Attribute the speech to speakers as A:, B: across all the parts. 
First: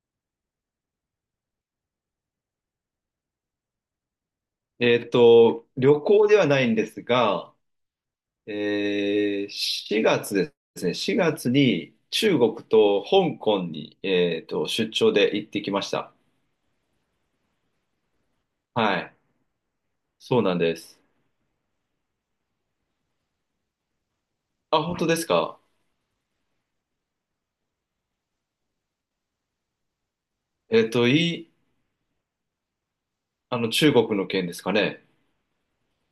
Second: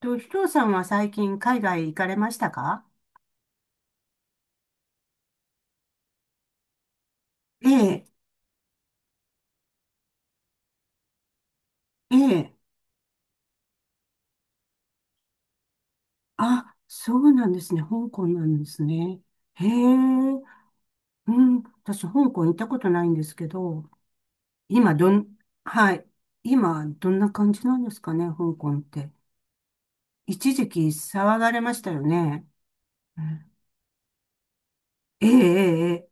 A: ひとさんは最近海外行かれましたか？
B: 旅行ではないんですが、
A: ええ。
B: 4月ですね、4月に
A: え
B: 中国
A: え。
B: と香港に、出張で行ってきました。
A: あ、そうなんですね。香港なんです
B: はい。
A: ね。へえ。
B: そうなんです。
A: うん。私、香港行ったことないんですけど、
B: あ、
A: 今、
B: 本当
A: ど
B: です
A: ん、
B: か？
A: はい。今、どんな感じなんですかね、香港って。一時
B: え
A: 期
B: っと、い
A: 騒が
B: い、
A: れましたよね。うん。
B: あの、中国の件ですかね。
A: ええ。ええ。ええ。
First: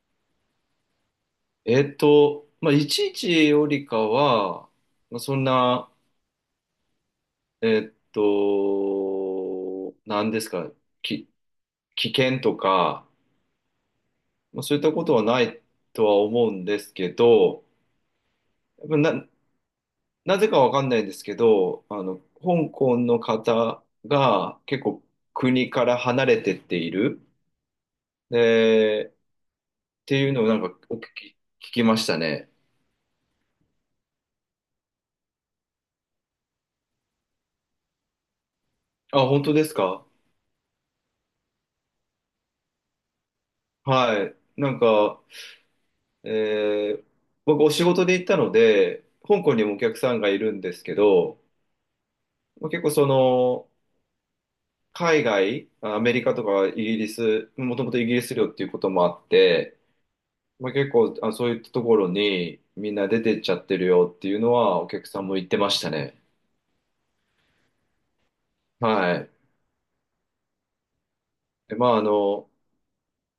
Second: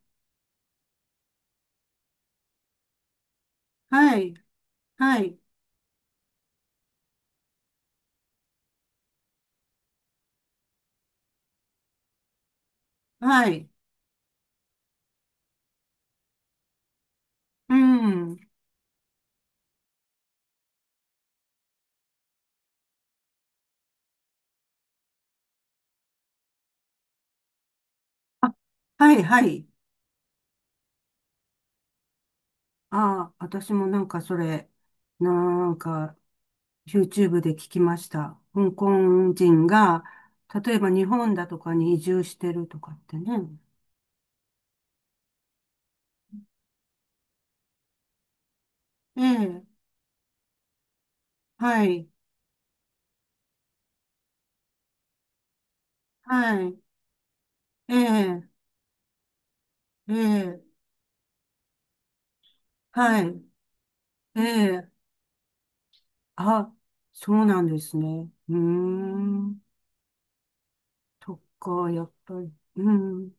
B: まあ、いちいちよりか
A: はい。
B: は、まあ、
A: は
B: そ
A: い。
B: んな、なんですか、き、危険とか、
A: はい。
B: まあ、そういったことはないとは思うんですけど、
A: うん。
B: な、なぜかわかんないんですけど、香港の方が結構国から離れてっている。
A: あ、
B: で、
A: は
B: っ
A: い、はい。
B: ていうのをなんかお聞き、聞きましたね。
A: ああ、私もなんかそれ、なんか、YouTube で聞きました。香
B: あ、
A: 港
B: 本当で
A: 人
B: す
A: が、
B: か？
A: 例えば日本だとかに移住してるとかってね。
B: はい。なんか、えー僕お仕事で行ったので、
A: え
B: 香港
A: え。
B: にもお客さんがいるんですけど、
A: はい。
B: まあ結構海外、アメリカと
A: は
B: かイ
A: い。
B: ギリス、もとも
A: え
B: とイギリス領
A: え。
B: っていうこともあって、
A: ええ。
B: まあ、結構、あ、そういったところにみんな出
A: は
B: てっ
A: い。
B: ちゃってるよっていう
A: え
B: のはお
A: え。
B: 客さんも言ってましたね。
A: あ、そうなんですね。うー
B: はい。
A: ん、と
B: でま
A: か、
B: あ、
A: やっぱり、うん、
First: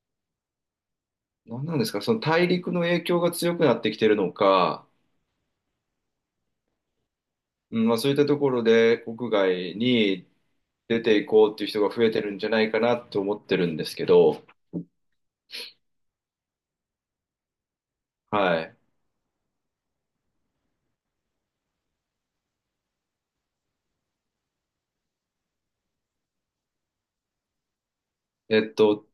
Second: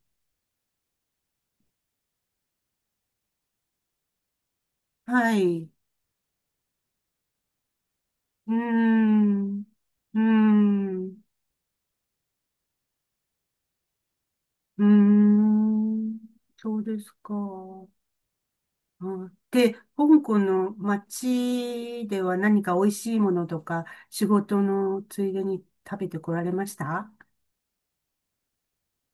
B: 何なんですか、その大陸の影響が強くなってきてるのか、
A: はい、う
B: うん、まあ、そういったとこ
A: ー
B: ろで国
A: ん、う
B: 外
A: ー
B: に出て
A: ん、
B: いこうっていう人が増えてるんじゃないかなと思ってるんですけど、
A: うーん、そうですか。
B: はい。
A: うん。で、香港の街では何か美味しいものとか、仕事のついでに食べてこられました？
B: えっと、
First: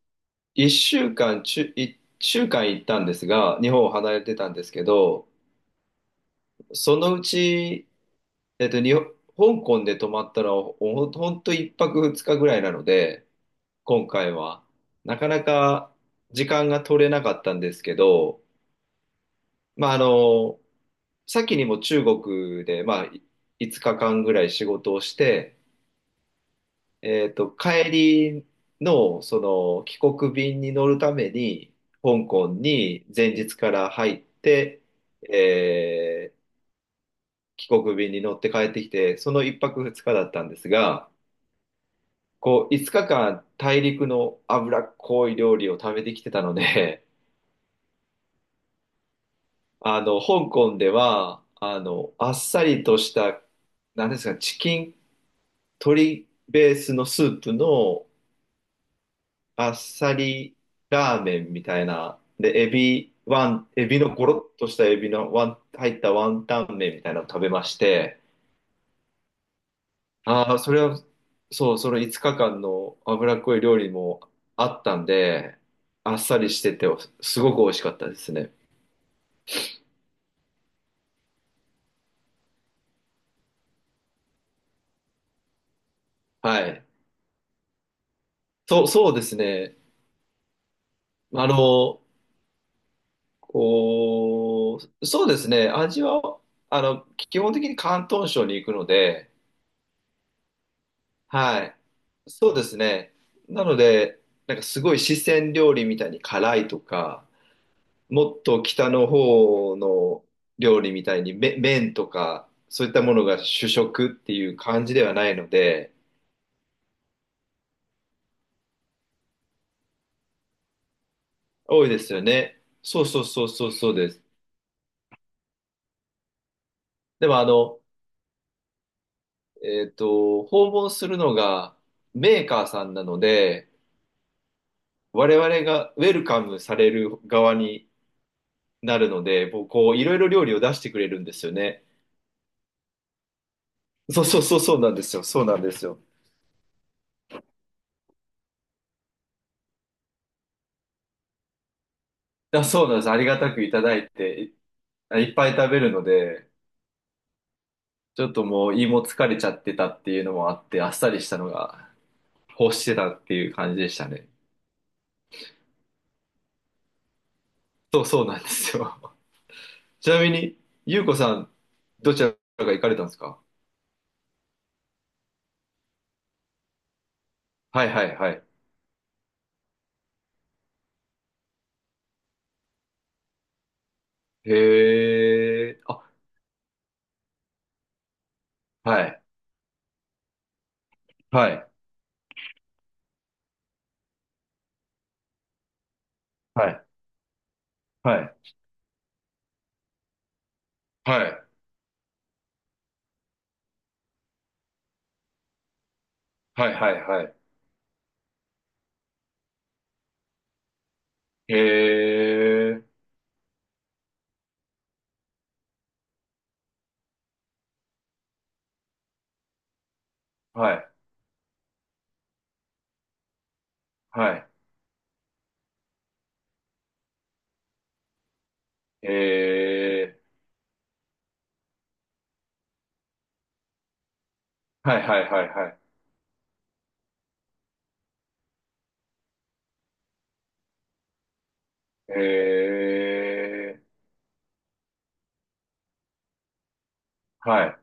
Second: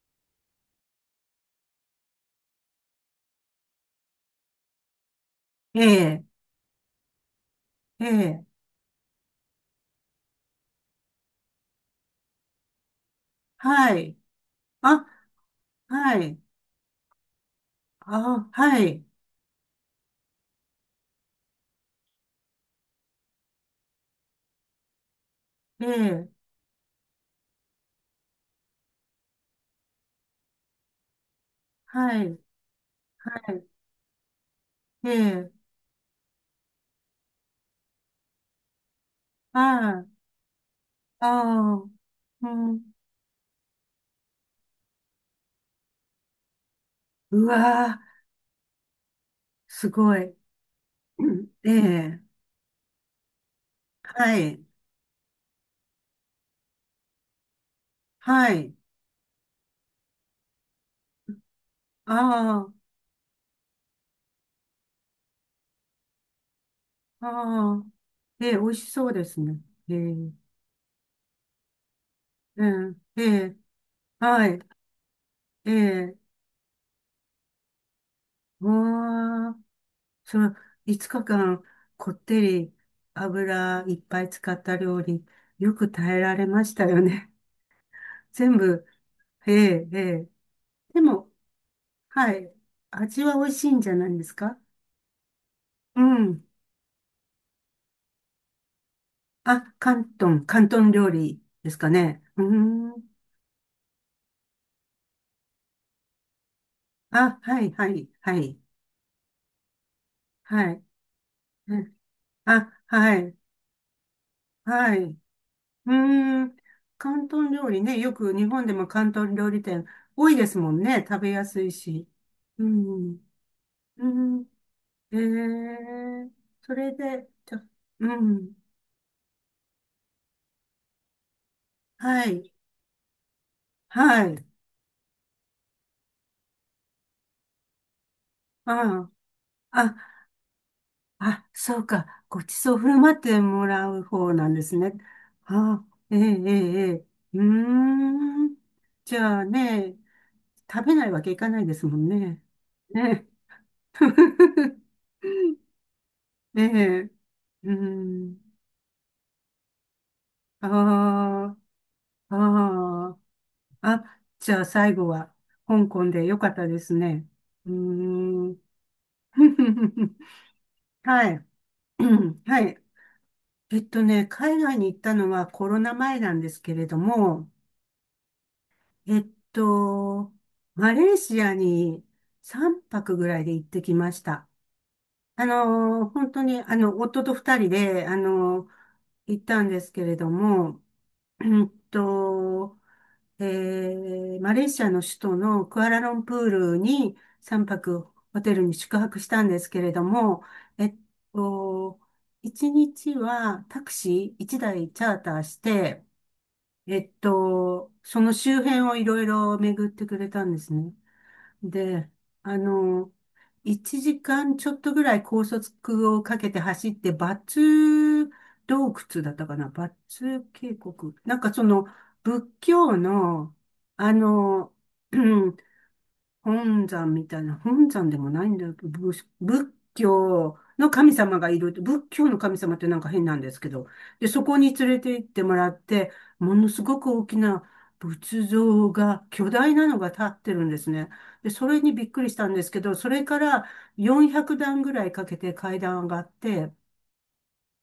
B: 1週間、ちゅ、1週間行ったんですが、日本を離れてたんですけど、
A: ええ。
B: そのうち
A: ええ。
B: 日本香港で泊まったら、ほんと1泊2日ぐらいなので、
A: は
B: 今
A: い。
B: 回は、
A: あ、
B: なかなか
A: はい。
B: 時間が取れなかったんですけど、
A: あ、はい。
B: まあ、先にも中国で、まあ、5日間ぐらい仕事をして、
A: ええ。
B: 帰りの、その、帰国便に乗るために、
A: は
B: 香
A: い。
B: 港に前日から入って、
A: ええ。
B: えー帰国便に乗って帰ってきて、その1泊2
A: あ
B: 日だったんですが、
A: あ。ああ。う
B: 5
A: ん。
B: 日間大陸の脂っこい料理を食べてきてたので、
A: うわー。すごい。
B: 香港で
A: う
B: は、
A: ん。ええ。
B: あっさりとした、なんですか、
A: は
B: チ
A: い。
B: キン、鶏ベースのスープの
A: はい。
B: あっさりラーメンみたいな、で、
A: あ
B: エビ、エビのゴロッとしたエビの入ったワンタン麺みたいな
A: あ。
B: のを食べま
A: あ
B: し
A: あ。
B: て、
A: ええ、美味しそうですね。ええ。
B: ああ、それは、そう、その5日間
A: う
B: の
A: ん。え
B: 脂っ
A: え。
B: こい料理も
A: はい。
B: あったんで、
A: え
B: あ
A: え。
B: っさりしてて、すごく美味しかったですね。
A: わあ、その5日間こってり油いっぱい使った料理、よく耐えられ
B: は
A: ました
B: い。
A: よね。全
B: そ
A: 部、
B: う、そうです
A: え
B: ね。
A: え、ええ。でも、
B: あの、
A: はい、味は美味しいんじゃないですか？
B: こそうですね。
A: う
B: 味は、
A: ん。
B: 基本的に広東省に行くので、
A: あ、広東、広東料理
B: は
A: ですかね。
B: い。
A: う
B: そうです
A: ーん。
B: ね。なので、なんかすごい四川料理みたいに辛いとか、
A: あ、はい、はい、
B: も
A: は
B: っ
A: い、
B: と北の方の
A: は
B: 料
A: い。
B: 理みたいに
A: う
B: 麺
A: ん。
B: とか
A: あ、
B: そういったも
A: は
B: の
A: い、
B: が主食っていう感
A: は
B: じ
A: い。
B: では
A: う
B: ないので
A: ーん。広東料理ね。よく日本でも広東料理店多いですもんね。食べやすい
B: 多いで
A: し。
B: すよね。
A: う
B: そう
A: ん。
B: そうそうそうそう
A: う
B: です。
A: ん。えー、それ
B: で
A: で、
B: も
A: うん。
B: 訪問するのが
A: は
B: メー
A: い。
B: カーさんなので
A: はい。
B: 我々がウェルカムされる側になる
A: あ
B: のでもう
A: あ。
B: こ
A: あ、
B: ういろいろ料理を出してくれるんです
A: あ、
B: よ
A: そ
B: ね。
A: うか。ごちそう振る舞ってもらう
B: そう
A: 方
B: そう
A: なん
B: そう
A: で
B: そ
A: す
B: うな
A: ね。
B: んですよ。そうなんで
A: あ
B: す
A: あ、
B: よ。
A: ええ、ええ、ええ。うーん。じゃあね、食べないわけいかないですもんね。
B: あ、そうなんです。あり
A: ね。
B: がたくいただいていっぱい食べるので。
A: ええ、う
B: ちょっと
A: ん。
B: もう胃も疲れちゃってたっていうのもあって、あっさりしたの
A: あ
B: が
A: あ。
B: 欲してた
A: あ
B: っていう感じで
A: あ。
B: した
A: あ、
B: ね。
A: じゃあ最後は香港でよかったですね。うー
B: そうそうなんで
A: ん。
B: すよ。ち なみに、ゆうこ
A: は
B: さ
A: い。
B: ん、
A: う
B: どちら
A: ん。は
B: が
A: い。
B: 行かれたんですか？
A: 海外に行ったのはコロナ前なんですけれども、
B: はいはいはい。
A: えっと、マレーシアに3泊ぐらいで行ってきました。
B: へえ、あ、
A: 本当に、夫と2人で、
B: はい、
A: 行ったんですけれども、
B: は
A: う
B: い、
A: んと、マレーシアの首都のクアラルンプー
B: は
A: ル
B: い、
A: に3泊
B: はい、
A: ホテルに宿泊したんですけれども、えっ
B: はい、
A: と、1日はタクシー1台チャーターして、
B: はい、はい、はい。
A: その周辺をいろいろ巡ってくれたんですね。
B: へ
A: で、あ
B: え、
A: の、1時間ちょっとぐらい高速をかけて走って、バツ洞窟だったかな、バツ
B: は
A: 渓
B: い、
A: 谷。なんかその、仏教の、あ
B: はい、
A: の、本山みたいな、本山でもないんだよ。
B: へ
A: 仏
B: え、
A: 教の神様がいる。仏教の神様ってなんか変なんですけど。で、そこに連
B: は
A: れ
B: い、
A: て
B: は
A: 行っ
B: い、
A: て
B: はい、
A: もら
B: はい。
A: って、ものすごく大きな仏像が、巨大なのが立ってるんですね。で、それにびっ
B: へ
A: くりしたんですけど、それから
B: え、
A: 400段ぐらいかけて階段上がって、
B: はい、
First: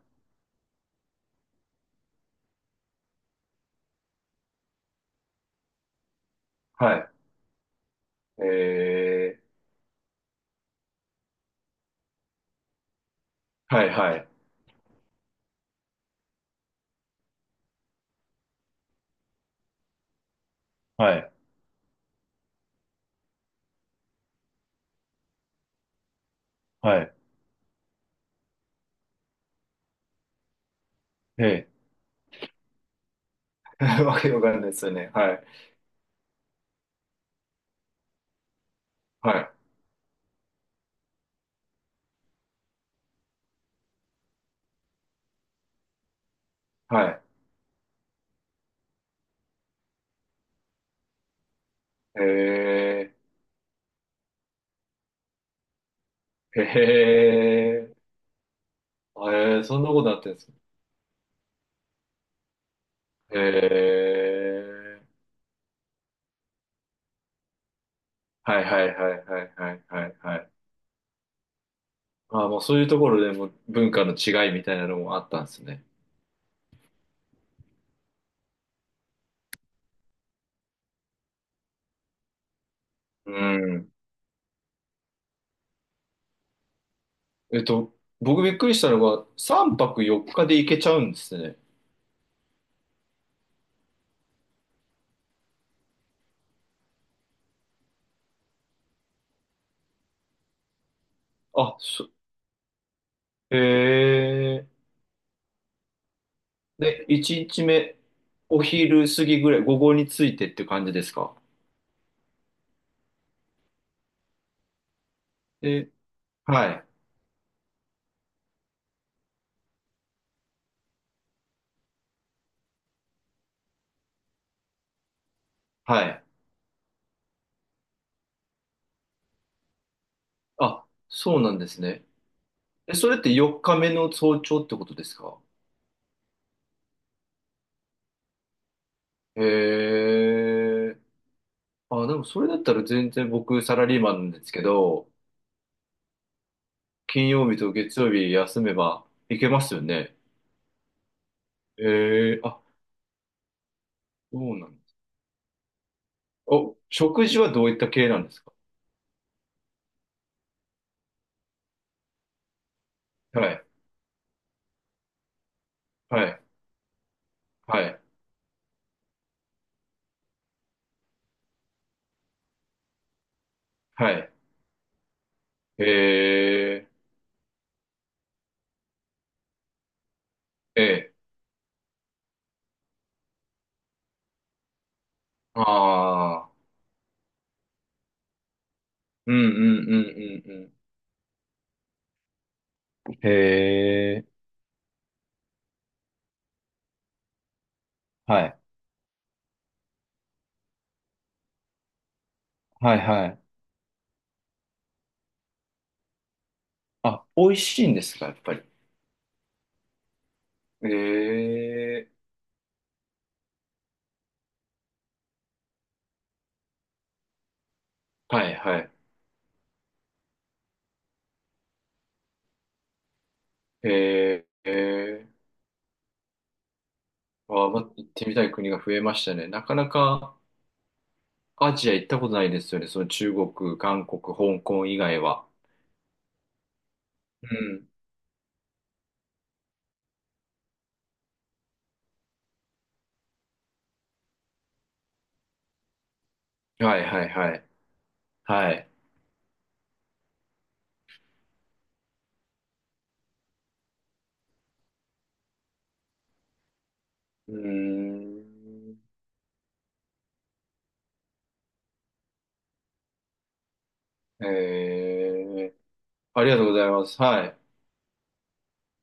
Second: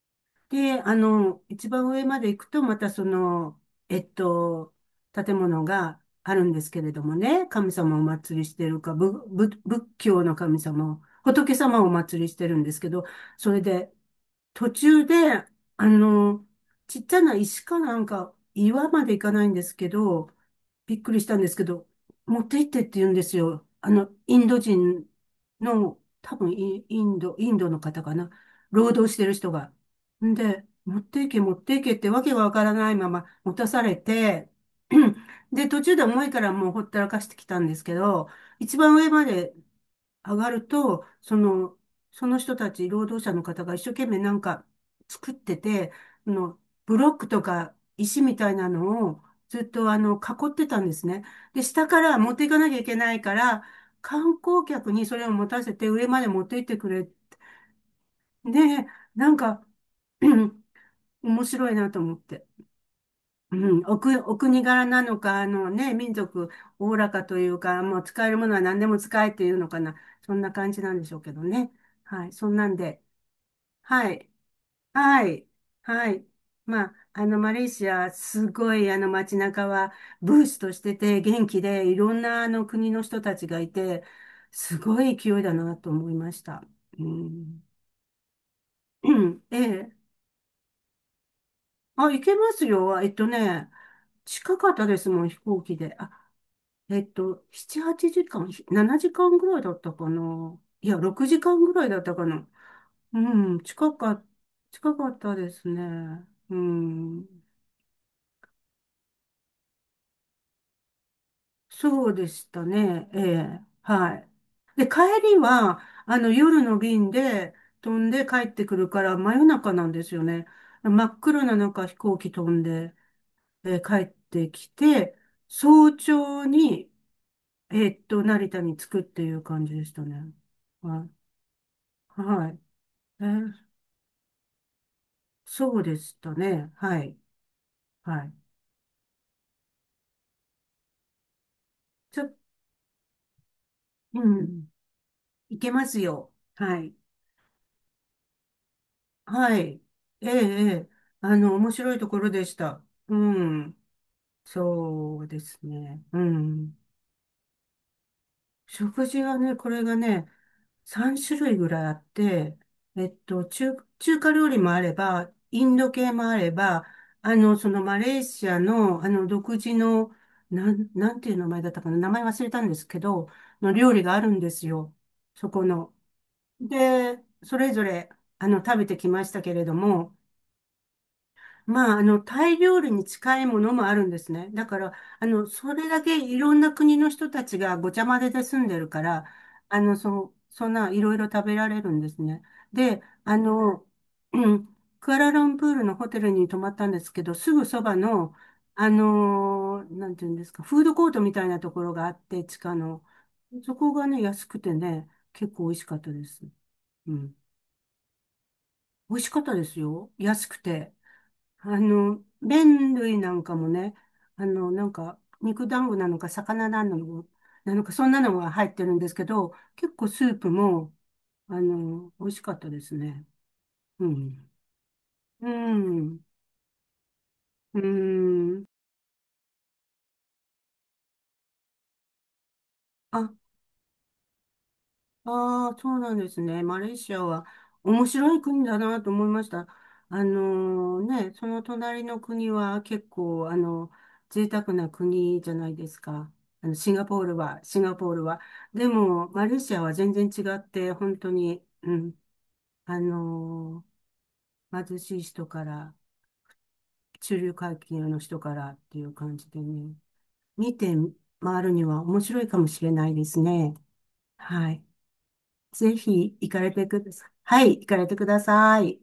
A: で、一番上まで行くと、またその、えっと、建物があるんですけれ
B: は
A: ど
B: い、
A: もね、神様をお祭り
B: へ
A: してるか、
B: え、
A: 仏教の神様を、仏様をお祭りしてるんですけど、それ
B: はい、
A: で、
B: はい、
A: 途中で、あの、ちっちゃな石かなんか、岩まで行かないんですけど、びっ
B: は
A: くりし
B: い、
A: たんですけど、持って行ってって言うんですよ。インド人の、多分イ
B: は
A: イ
B: い。
A: ンド、インドの方かな。労働してる人が。んで、持って行け、
B: へ
A: 持っ
B: え
A: て行けってわけがわからないまま持たされ
B: わけわ
A: て、
B: かんないですよね。はい。
A: で、途中で重いからもうほったらかしてきたんですけど、一番上ま
B: はい。
A: で上がると、その、人たち、労働者の方が一生懸命なんか作ってて、あの、ブ
B: は
A: ロッ
B: い。
A: クとか石みたいなのをずっと囲ってたんですね。で、下から
B: へ
A: 持っていかなきゃいけな
B: え。
A: いから、観光客にそれを持たせて上まで持って
B: へ
A: 行ってくれ。
B: え。
A: で、なん
B: へえ、
A: か、
B: そんなことなってるんですか？
A: 面白いなと思って。
B: へ
A: うん、お国柄
B: え。
A: なのか、あのね、民族、おおらかというか、もう使えるもの
B: は
A: は
B: い
A: 何
B: は
A: で
B: い
A: も
B: は
A: 使
B: い
A: えって
B: は
A: い
B: い
A: うの
B: は
A: か
B: い
A: な。
B: はい
A: そ
B: は
A: ん
B: い。
A: な感じなんでしょうけどね。はい、
B: ああ、
A: そん
B: もう
A: なん
B: そういうと
A: で。
B: ころでも文化
A: は
B: の
A: い、
B: 違いみたいなのもあ
A: は
B: ったん
A: い、
B: ですね。
A: はい。まあ、マレーシア、すごい、街中は、ブースとしてて、元気で、いろんな、国の人
B: う
A: たちがい
B: ん。
A: て、すごい勢いだなと思いました。う
B: え
A: ん。
B: っと、僕びっくりしたの
A: う
B: が、
A: ん。え
B: 3
A: え。
B: 泊4日で行けちゃうんですね。
A: あ、行けますよ。近かったですもん、飛行機で。あ、7、8時間、7時間ぐらいだったかな。いや、6時間ぐ
B: あ、
A: らいだったかな。う
B: へ
A: ん、近か、
B: え。
A: 近かったですね。う
B: で、
A: ん、
B: 1日目、お昼過ぎぐらい、午後についてって感じですか？
A: そうでしたね。ええ、はい。で、帰りは、
B: で、
A: 夜
B: は
A: の
B: い。
A: 便で飛んで帰ってくるから、真夜中なんですよね。真っ暗な中、飛行機飛んで、帰ってきて、早
B: はい。
A: 朝に、成田に着くっていう感じでしたね。
B: あ、
A: はい。
B: そうなんですね。
A: はい。
B: え、それっ
A: え
B: て
A: ー
B: 4日目の早朝ってことですか？
A: そうでしたね。はい。はい。
B: へえ。あ、で
A: ち
B: も
A: ょ、
B: それだったら全然僕サラリーマ
A: う
B: ンなんですけ
A: ん。
B: ど、
A: いけますよ。はい。
B: 金曜日と月曜日休めばいけ
A: は
B: ますよ
A: い。
B: ね。
A: ええ、ええ。面白いところ
B: へえ、
A: でし
B: あ、
A: た。うん。
B: そうなんです。
A: そうですね。うん。
B: 食事はどういった系なんですか？
A: 食事はね、これがね、3種類ぐらいあって、
B: はい、
A: 中華料理もあれば、インド系
B: は
A: もあ
B: い、
A: れば、そ
B: は
A: のマ
B: い、
A: レーシアの、独自の、なんていう名前だったかな、名前忘れたんですけど、の料理
B: は
A: がある
B: い。
A: んですよ。そこ
B: へ
A: の。
B: え、
A: で、それぞれ、食べてきましたけれども、
B: ええ、
A: まあ、タイ料理に近いものもあるんですね。だから、それだけい
B: あ
A: ろ
B: あ、
A: んな国の人たちがごちゃ混ぜで住んでるから、
B: うんうんう
A: そ、
B: んう
A: そん
B: ん
A: ないろいろ食べられるんですね。で、
B: うん。へえ、
A: うん、クアラルンプールのホテルに泊まったんですけど、すぐそばの、
B: はい、
A: なんていうんですか、フードコートみたいなところがあって、地下
B: はい、
A: の。
B: はい。
A: そこがね、安くてね、結構美味しかったです。う
B: あ、
A: ん。
B: 美味しいんですか、やっぱり。
A: 美味しかったですよ。安くて。
B: ええ
A: 麺類なんかもね、なんか、肉団子なのか、魚なのか、そんなの
B: は
A: が
B: い
A: 入っ
B: は
A: て
B: い。
A: るんですけど、結構スープも、美味しかったですね。う
B: え
A: ん。
B: ー、え
A: うん。う
B: ま、行ってみたい
A: ん。
B: 国が増えましたね。なかなかアジア行ったことないですよね。その
A: あ、
B: 中国、韓国、香港以外は。
A: ああ、そうなんですね。マレーシアは
B: うん。
A: 面白い国だなと思いました。その隣の国は結構、贅沢な国じゃないですか。シン
B: は
A: ガ
B: い
A: ポー
B: はい
A: ル
B: は
A: は、
B: い。
A: シンガポールは。
B: は
A: で
B: い。
A: も、マレーシアは全然違って、本当に、うん、あの貧しい人から、中
B: う
A: 流
B: ー
A: 階級の人からって
B: ん。
A: いう感じでね、見て回るには面白いかもしれないですね。
B: え
A: はい。
B: え
A: ぜひ
B: あ
A: 行
B: りが
A: か
B: とう
A: れ
B: ご
A: て
B: ざい
A: く
B: ま
A: だ
B: す。
A: さい。
B: はい。
A: はい、行かれてください。